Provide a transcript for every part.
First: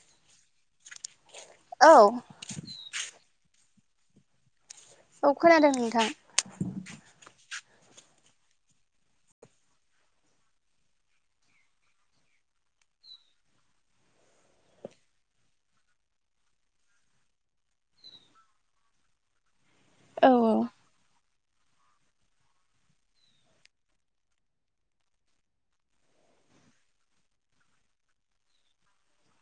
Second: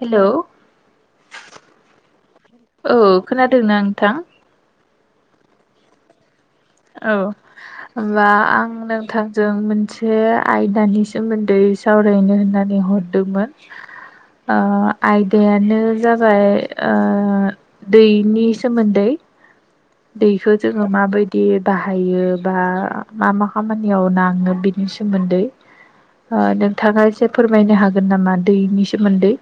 Hello औ औ खोनादोंना नोंथां औ खोनादों नोंथां। होनबा आं नोंथांजों मोनसे आयदानि सोमोन्दै सावरायनो होननानै हरदोंमोन ओ आयदायानो जाबाय ओ दैनि सोमोन्दै औ दैखौ जोङो माबायदि बिदि बाहायो बा मा मा खामानियाव नाङो बिनि सोमोन्दै नोंथाङा एसे फोरमायनो हागोन नामा दैनि सोमोन्दै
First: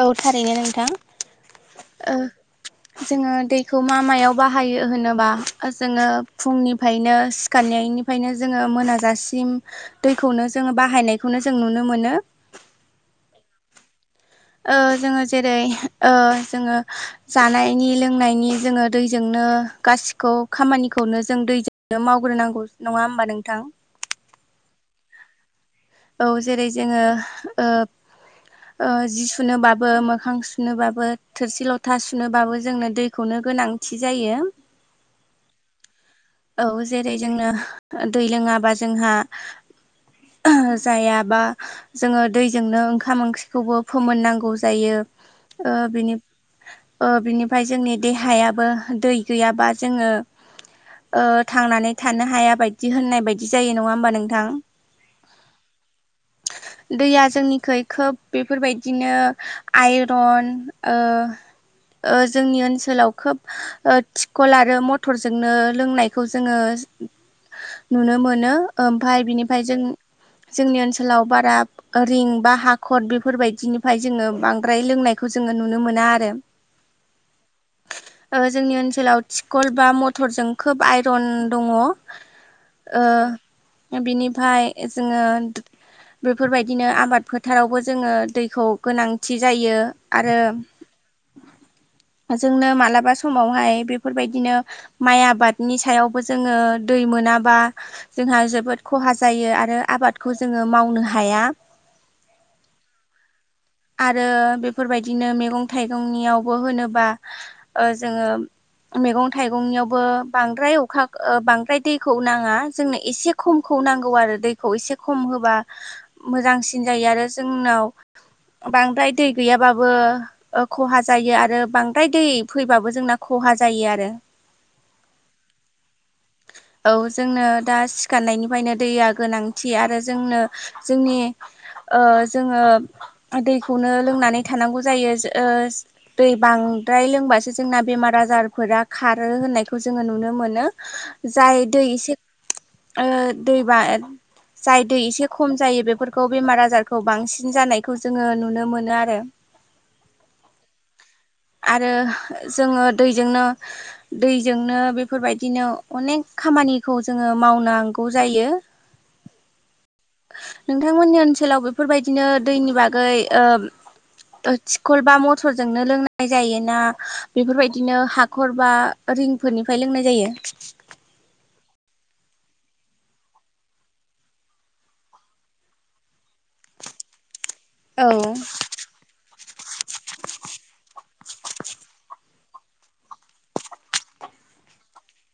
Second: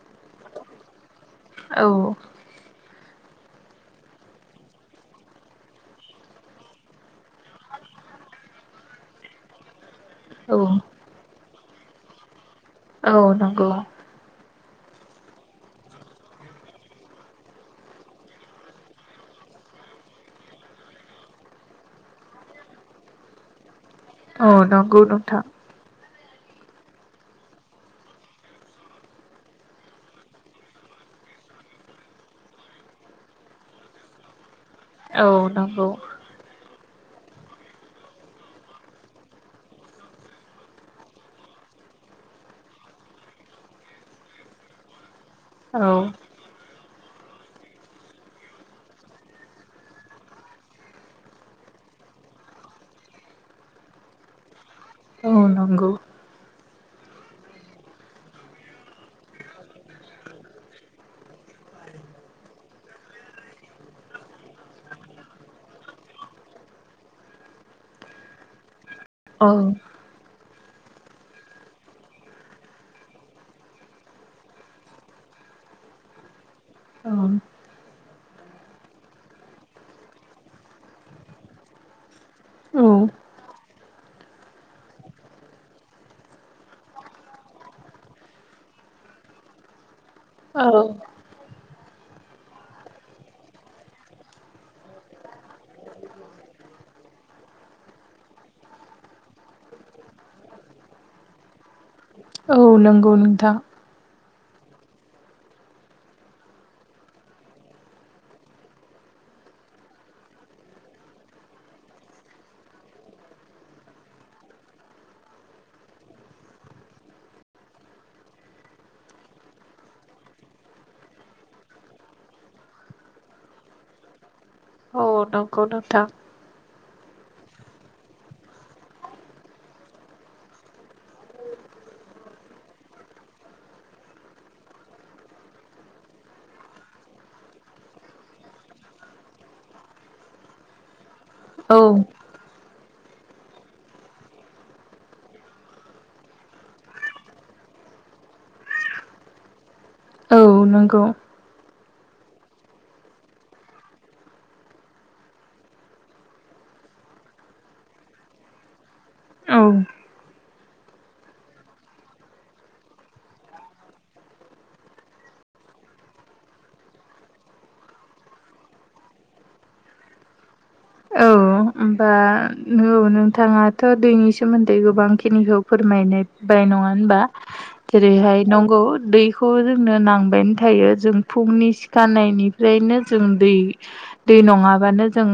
औ थारैनो नोंथां औ ओ जोङो दै खौ मा मायाव बाहायो होनोबा जोङो फुंनिफ्रायनो सिखारनायनिफ्रायनो जोङो मोनाजासिम दैखौनो औ जोङो बाहायनायखौनो जों नुनो मोनो। औ नंगौ। ओ जोङो जेरै ओ जोङो जानायनि लोंनायनि जोङो दैजोंनो नो गासिखौबो खामानिखौनो जों दैजोंनो मावग्रोनांगौ नङा होमबा नोंथां। औ नंगौ नोंथां। औ जेरै जोङो ओ ओ‌ जि सुनोबाबो मोखां सुनोबाबो थोरसि लथा सुनोबाबो जोंनो दैखौनो गोनांथि जायो। औ नोंगौ। औ जेरै जोंनो दै लोङाबा जोंहा जायाबा जोङो दैजोंनो ओंखाम ओंख्रिखौबो फोमोननांगौ जायो। ओ औ बिनि ओ बिनिफ्राय जोंनि देहायाबो दै गैयाबा जोङो ओ थांनानै थानो हाया बायदि होननाय बायदि जायो नङा होमबा नोंथां। औ नंगौ। दैया जोंनिख खोब बेफोरबायदिनो आइरन ओ ओ जोंनि ओनसोलाव खोब थिखल आरो मथरजोंनो लोंनायखौ जोङो नुनो मोनो। ओमफ्राय औ बिनिफ्राय जों जोंनि ओनोल ओनसोलाव बारा रिं बा हाखर बेफोरबायदिनिफ्राय जोङो बांद्राय लोंनायखौ जोङो नुनो मोना। ना आरो। औ ओ जोंनि ओनसोलाव टिखल बा मथरजों खोब आइरन दङ। ओ औ बिनिफ्राय जोङो बेफोरबायदिनो आबाद फोथारावबो जोङो दैखौ गोनांथि जायो। आरो जोंनो मालाबा समावहाय बेफोरबायदिनो माइ आबाद नि सायावबो जोङो दै मोनाबा जोंहा जोबोद खहा जायो आरो आबादखौ जोङो मावनो हाया। औ नंगौ नोंथां। आरो बेफोरबायदिनो मैगं थाइगंनियावबो होनोबा ओ जोङो मैगं थाइगंनियावबो बांद्राय अखा ओ बांद्राय दैखौ नाङा जोंनो एसे खमखौ खौ नांगौ आरो दैखौ एसे खम होबा मोजांसिन जायो आरो जोंनाव बांद्राय दै गैयाबाबो ओ खहा जायो आरो बांद्राय दै फैबाबो जोंना खहा जा जायो आरो। औ नगौ नोंथां। ओ जोंनो दा सिखारनायनिफ्रायनो दैया गोनांथि आरो जोंनो जोंनि ओ जोङो दैखौनो लोंनानै थानांगौ जायो ओ दै बांद्राय लोंबासो जोंना बेमार आजारफोरा खारोहोननायखौ जोङो नुनो मोन जाय औ दै एसे ओ दैबा जाय दै एसे खम जायो बेफोरखौ बेमार आजारखौ बांसिन जानाय खौ जोङो नुनो मोनो आरो। औ नांगौ। आरो जोङो दैजोंनो दैजोंनो बेफोरबायदिनो अनेक खामानि निखौ जोङो मावनांगौ जायो। औ औ नोंथांमोननि ओनसोलाव बेफोरबायदिनो दैनि बागै ओ थिखल बा मथरजोंनो लोंनाय लोंनाय जायो ना बेफोरबायदिनो हाखर बा रिंफोरनिफ्राय लोंनाय जायो? औ होनबा नो नोंथांङाथ दैनि सोमोन्दै गोबां खिनिखौ फोरमायनायबाय नंङा होनबा जेरैहाय औ नंगौ दै खौ जोंनो नांबायानो थायो जों फुंनि सिखारानायनिफ्रायनो जों दै दै नंङाबानो जों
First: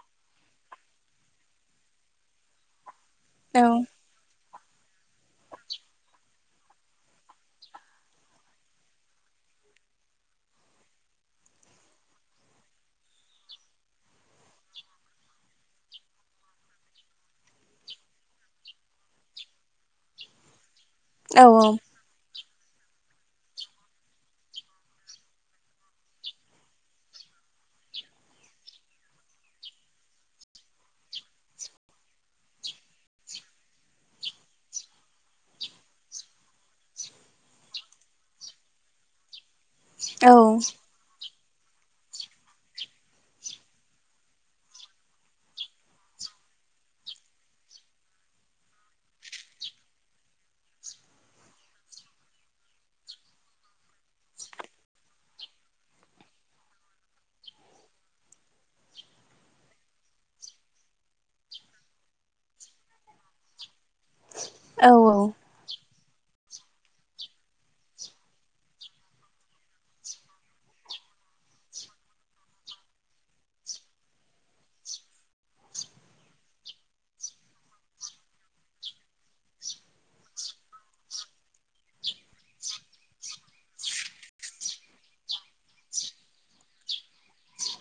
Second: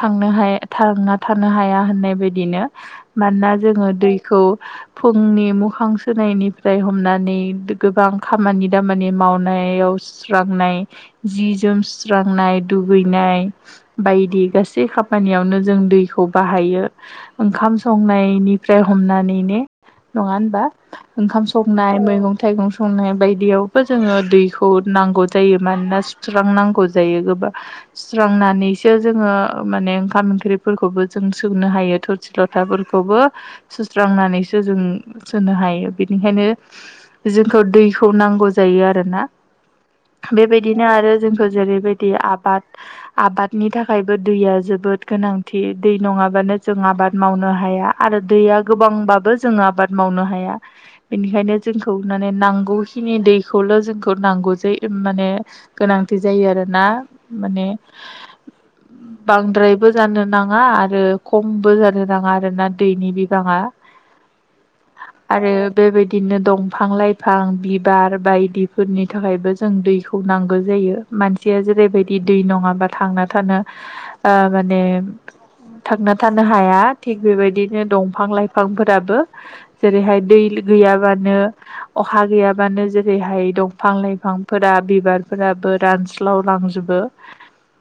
थांनो हाया थांङा थानो हाया होननाय बदिनो मानोना जोंङो दैखौ फुंनि मुखां सोनायनिफ्राय हमनानै गोबां खामानि दामानि मावनाय नायाव सुस्रांनाय जि जोम सुस्रांनाय दुगैनाय बायदि गासि सै खामानियावनो जों दैखौ बाहायो ओंखाम संनायनिफ्राय हमनानै ने नंङा होनबा औ ओंखाम संनाय मैगंं थाइगं संनाय बायदियावबो जोंङो दैखौ नांगौ जायो मानोना सुस्रांनांगौ जायो गोब बा सुस्रांनानैसो जोंङो ओ माने ओंखाम ओंख्रिफोरखौबो जों सुनो हायो थोरसि लथाफोरखौबो सुस्रांनानै जों सोनो हायो बिनिखायनो जोंखौ दैखौ नांगौ जायो आरोना औ बेबायदिनो आरो जोंखौ जेरैबायदि आबाद आबादनि थाखाय बो दैया जोबोद गोनांथि दै नंङाबानो जों आबाद मावनो हाया आरो दैया गोबां बाबो जों आबाद मावनो हाया बेनिखायनो जोंखौ माने नांगौखिनि दैखौल जोंखौ नांगौ जाङो माने गोनांथि जायो आरोना माने [inaudible] बांद्रायबो जानो नांङा आरो खमबो जानो नांङा आरोना दैनि बिबांङा औ आरो बेबायदि बिदिनो दंफां-लाइफां बिबार बायदिफोरनि थाखायबो जों दैखौ नांगौ जायो। मानसिया जेरैबायदि दै नंङाबा थांना थानो ओ माने थांना थानो हाया थिग बेबायदिनो दंफां लाइफांफोराबो जेरैहाय दै गैयाबानो अखा गैयाबानो जेरैहाय दंफां लाइफांफोरा बिबारफोरा फोरा रानस्लावलांजोबो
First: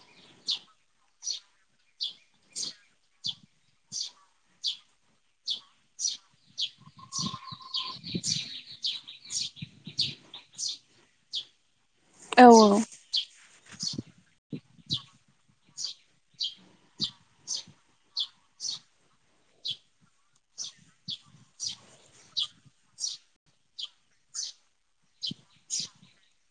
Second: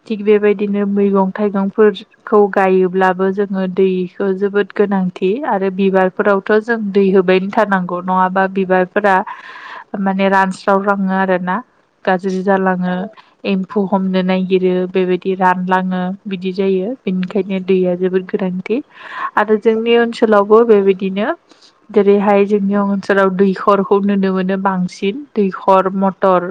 थिग बेबायदि बिदिनो मैगं थाइगंफोरखौ गायोब्लाबो जोंङो दैखौ जोबोद गोनांथि आरो आरो बिबारफोरावथ जों दै होबायानो थानांगौ नंङाबा बिबारफोरा माने रान स्राव लांङो आरो ना गाज्रि औ जांलाङो एमफुऔ हमनो नागिरो बेबायदि बि रानलांङो बिदि जायो बेनिखायनो दैया जोबोर गोनांथि आरो जोंनि ओनसोल ओनसोलावबो बेबायदिनो जेरैहाय जोंनि ओनसोलाव दैखरखौ नुनो मोनो बांसिन दैखर मटर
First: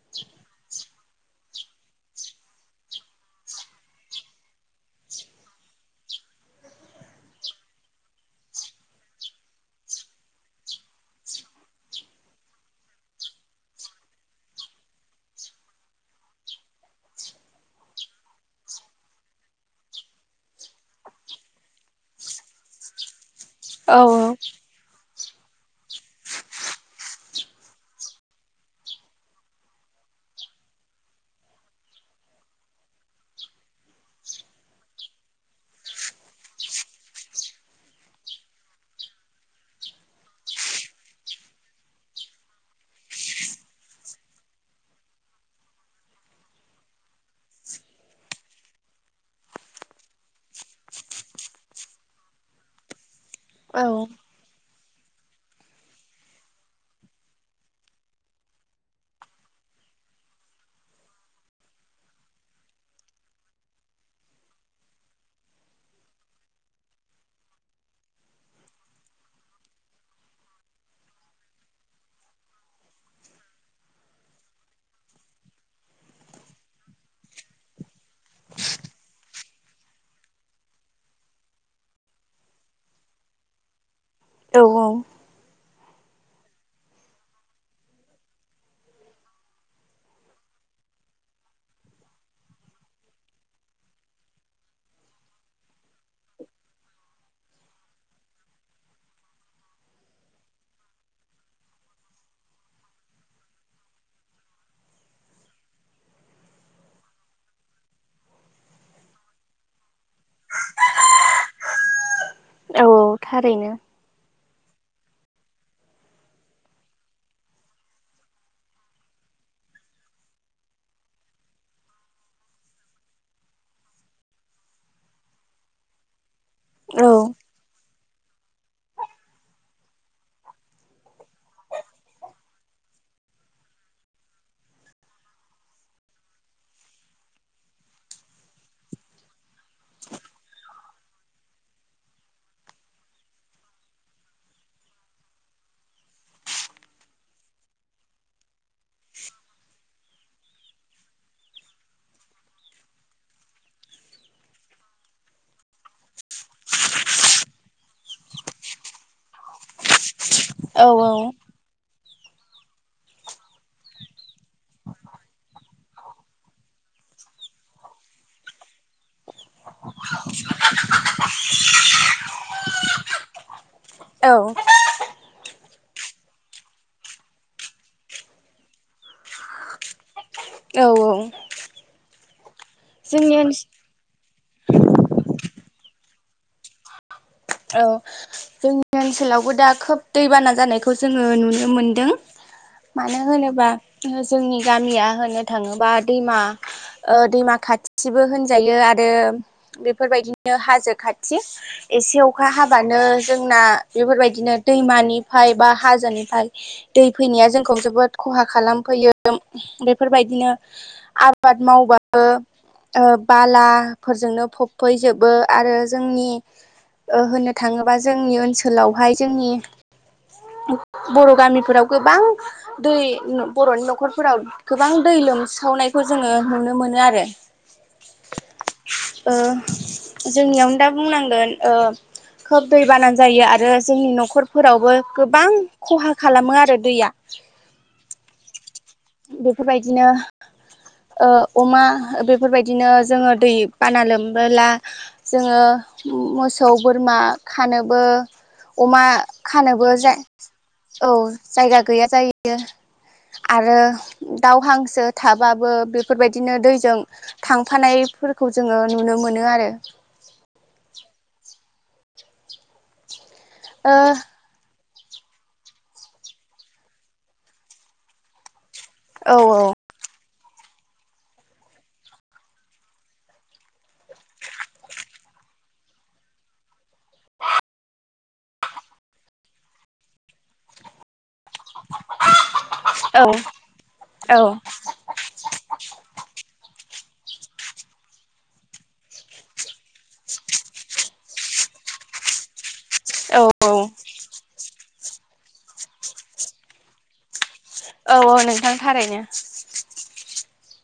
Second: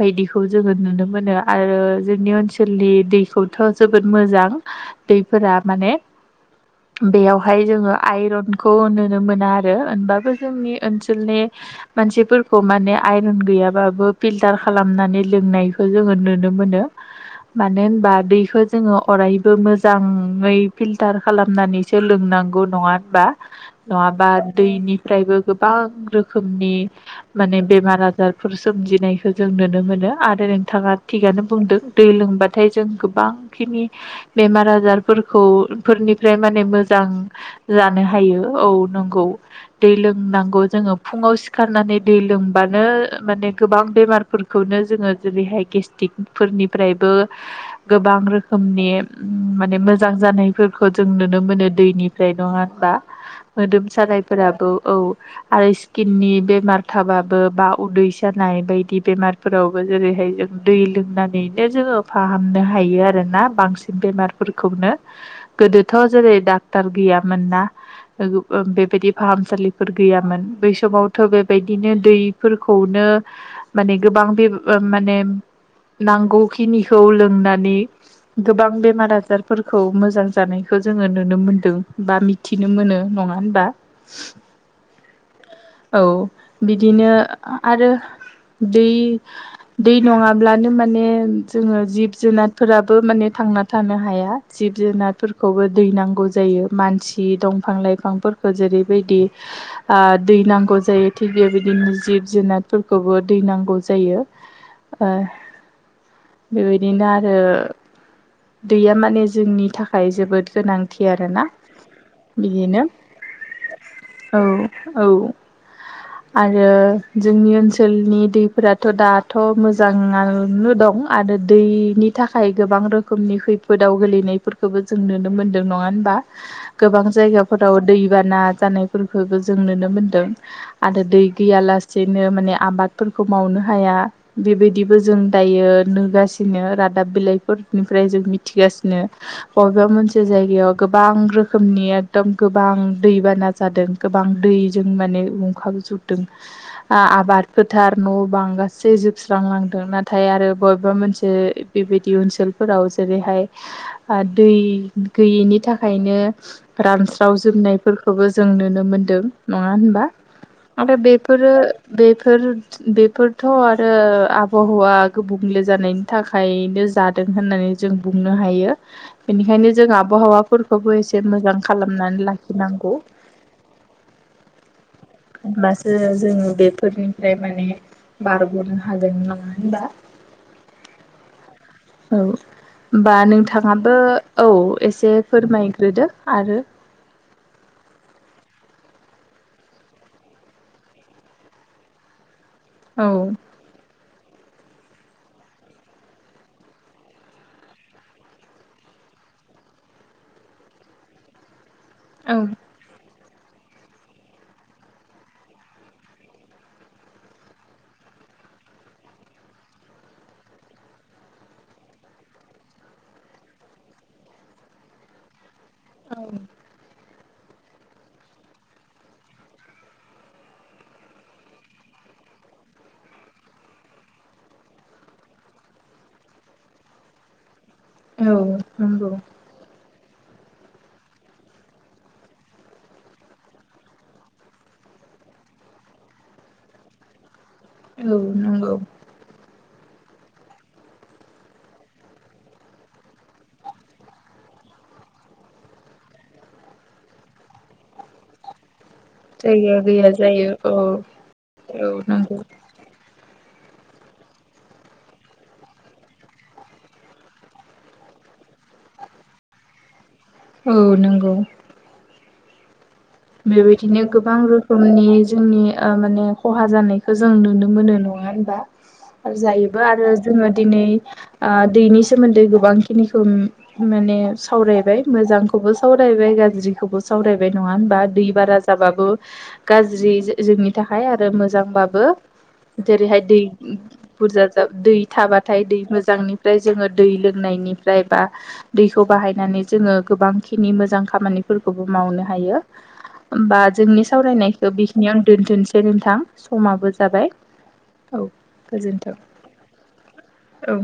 बायदिखौ जोंङो नुनो मोनो आरो जोंनि ओनसोलनि दैखौथ जोबोद मोजां दैफोरा माने बेयावहाय जोंङो आइरनखौ नुनो मोना आरो होनबाबो जोंनि ओनसोलनि मानसिफोरखौ माने आइरन गैयाबाबो फिलटार खालामनानै लोंनायखौ जोंङो नुनो मोनो मोनो माने मानो होनबा दैखौ जोंङो अरायबो मोजांङै फिल्टार खालामनानैसो लोंनांगौ। नंङा होनबा नंङाबा दैनि फ्रायबो गोबां रोखोमनि माने बेमार आजारफोर सोमजिनायखौ जों नुनो मोनो आरो नोंथांङा थिगानो बुंदों दै लोंबा नाथाय जों गोबांखिनि बेमार आजारफोरखौ फोरनिफ्राय माने मोजां जानो हायो औ नंगौ दै लोंनांगौ जोंङो फुंङाव सिखारनानै दै लों बानो माने गोबां बेमारफोरखौनो जोंङो जेरैहाय गेस्ट्रिकफोरनिफ्रायबो [unintelligible] गोबां रोखोमनि माने मोजां जानायफोरखौ जों नुनो मोनो दैनिफ्राय नंङा दा मोदोम सानायफोराबो औ आरो स्किननि बेमार थाबाबो बा उदैसा नाय बायदि बेमारफोरावबो जेरैहाय जों दै लोंनानैनो जोंङो फाहामनो हायो आरोना बांसिन बेमारफोरखौनो गोदोथ जेरै डाक्टार गै गैयामोन ना गोब बेबायदि फाहामसालिफोर गैयामोन बै समावथ बेबायदिनो दैफोरखौनो माने गोबां बे माने नांगौखिनि खौ लोंनानै गोबां बेमार आजारफोरखौ मोजां जानायखौ जोङो नुनो मोनदों। बा मिथिनो मोनो नङा होनबा। औ औ। औ बिदिनो आरो। दै दै नङाब्लानो माने। जोङो जिब-जुनारफोराबो माने थांना थानो हाया जिब जुनारफोरखौबो दै नांगौ जायो। यो मानसि दंफां लाइफांफोरखौ जेरैबायदि दै ओ नांगौ जायो थि बे। बिदिनो जिब-जुनारफोरखौबो दै नांगौ जायो ओ। बेबायदिनो आरो। दैया माने जोंनि थाखाय जोबोद गोनांथि आरोना। बिदिनो औ थारैनो औ औ। आरो जोंनि ओनसोलनि दैफोराथ' दाथ' मोजाङानो दं। दं आरो दैनि थाखाय गोबां रोखोम। रोखोमनि खैफोदाव गेलेनायफोरखौबो जों नुनो मोनदों नङा होनबा। गोबां औ जायगाफोराव दै। दैबाना जानायफोरखौबो जों नुनो मोनदों आरो दै गैया लासेनो माने आबाद फोर। खो मावनो हाया बेबायदिबो जों दायो नुगासिनो रादाब बिलाइफोर। निफ्राय जों मिथिगासिनो बबेबा मोनसे जायगायाव गोबां रोखोमनि एकदम गोबां। बां दैबाना जादों गोबां दैजों माने लोमखाव जुबदों आं आबाद फो। गोथार न' बां गासै जोबस्रांलांदों नाथाय आरो बबेबा मोनसे बेबायदि ओनसोल। फोराव जेरैहाय ओ दै गैयैनि थाखायनो रानस्राव जोब। होननायफोरखौबो जों नुनो मोनदों नङा होनबा औ थारैनो औ आरो औ बेफोरो। बेफोर बेफोरथ' आरो आबहावा गुबुंले जानायनि थाखायनो जाद। होननानै जों बुंनो हायो बेनिखायनो जों आबहावाफोरखौबो एसे मोजां खालामनानै। लाखिनांगौ। औ। होनब्लासो जोङो बेफोरनिफ्राय माने बारग'नो हागोन नङा होनबा। औ औ। औ होमबा जोंनि ओनसोल नोंथाङाबो। औ एसे फोरमायग्रोदो आरो। औ जोंनि ओनसोलावबो दा खोब दैबाना जानायखौ जोङो नुनो मोनदों। औ मानो होनोबा। जोङो जोंनि गामिया होननो थाङोबा दैमा ओ दैमा खाथिबो होनजायो आरो। आरो बेफोरबायदिनो हाजो खाथि एसे औ अखा हाबानो। जोंना बेफोरबायदिनो दैमानिफ्राय बा हाजोनिफ्राय दै फैनाया जोंखौ जोबोद ख। खहा खालामफैयो बेफोरबायदिनो आबाद मावबाबो। ओ बालाफोरजोंनो फबफैजोबो आरो जोंनि। ओ होननो थाङोबा जोंनि ओनसोलावहाय जोंनि। बर' गामिफोराव गोबां दै बर'नि न'खरफोराव गोबां दै। लोमसावनायखौ जोङो नुनो मोनो आरो। औ नंगौ। ओ जोंनियावनो दा बुंनांगोन ओ। खोब दै बाना जायो आरो जोंनि न'खरफोरावबो गोबां खहा खालामो आरो दैया। औ नंगौ। बेफोरबायदिनो। ओ अमा बेफोरबायदिनो जोङो दै बाना लोमबोला जोङो। अ मोसौ बोरमा खानोबो। अमा जायगा खानोबो गैया जा जायो औ जायगा औ गैया नंगौ जायो। आरो। दाव हांसो थाबाबो बेफोरबायदिनो दैजों थांफानायफोरखौ जोङो नु। नुनो मोनो आरो औ नंगौ। बेबायदिनो गोबां रोखोम‌ नि जोंनि माने खहा जानायखौ जों नुनो मोनो नङा होनबा? आरो ओ औ जायोबो आरो जोङो दिनै ओ दैनि सोमोन्दै गोबां खिनिखौ माने सावरायबाय मोजांखौबो सावरायबाय गाज्रिखौबो सावरायबाय नङा होनबा‌ दै बारा जाबाबो गाज्रि जो जोंनि थाखाय आरो मोजांबाबो जेरैहाय औ दै औ बुरजा जा दै थाबाथाय दै मोजांनिफ्राय जोङो। दै लोंनायनिफ्राय बा दैखौ बाहायनानै जोङो गोबांखिनि मोजां खामानिफोरखौबो माव मावनो हायो औ बा औ जोंनि सावरायनायखौ बि इयां आं दोनथनसै नोंथां समाबो जाबाय। औ गोजोनथों औ।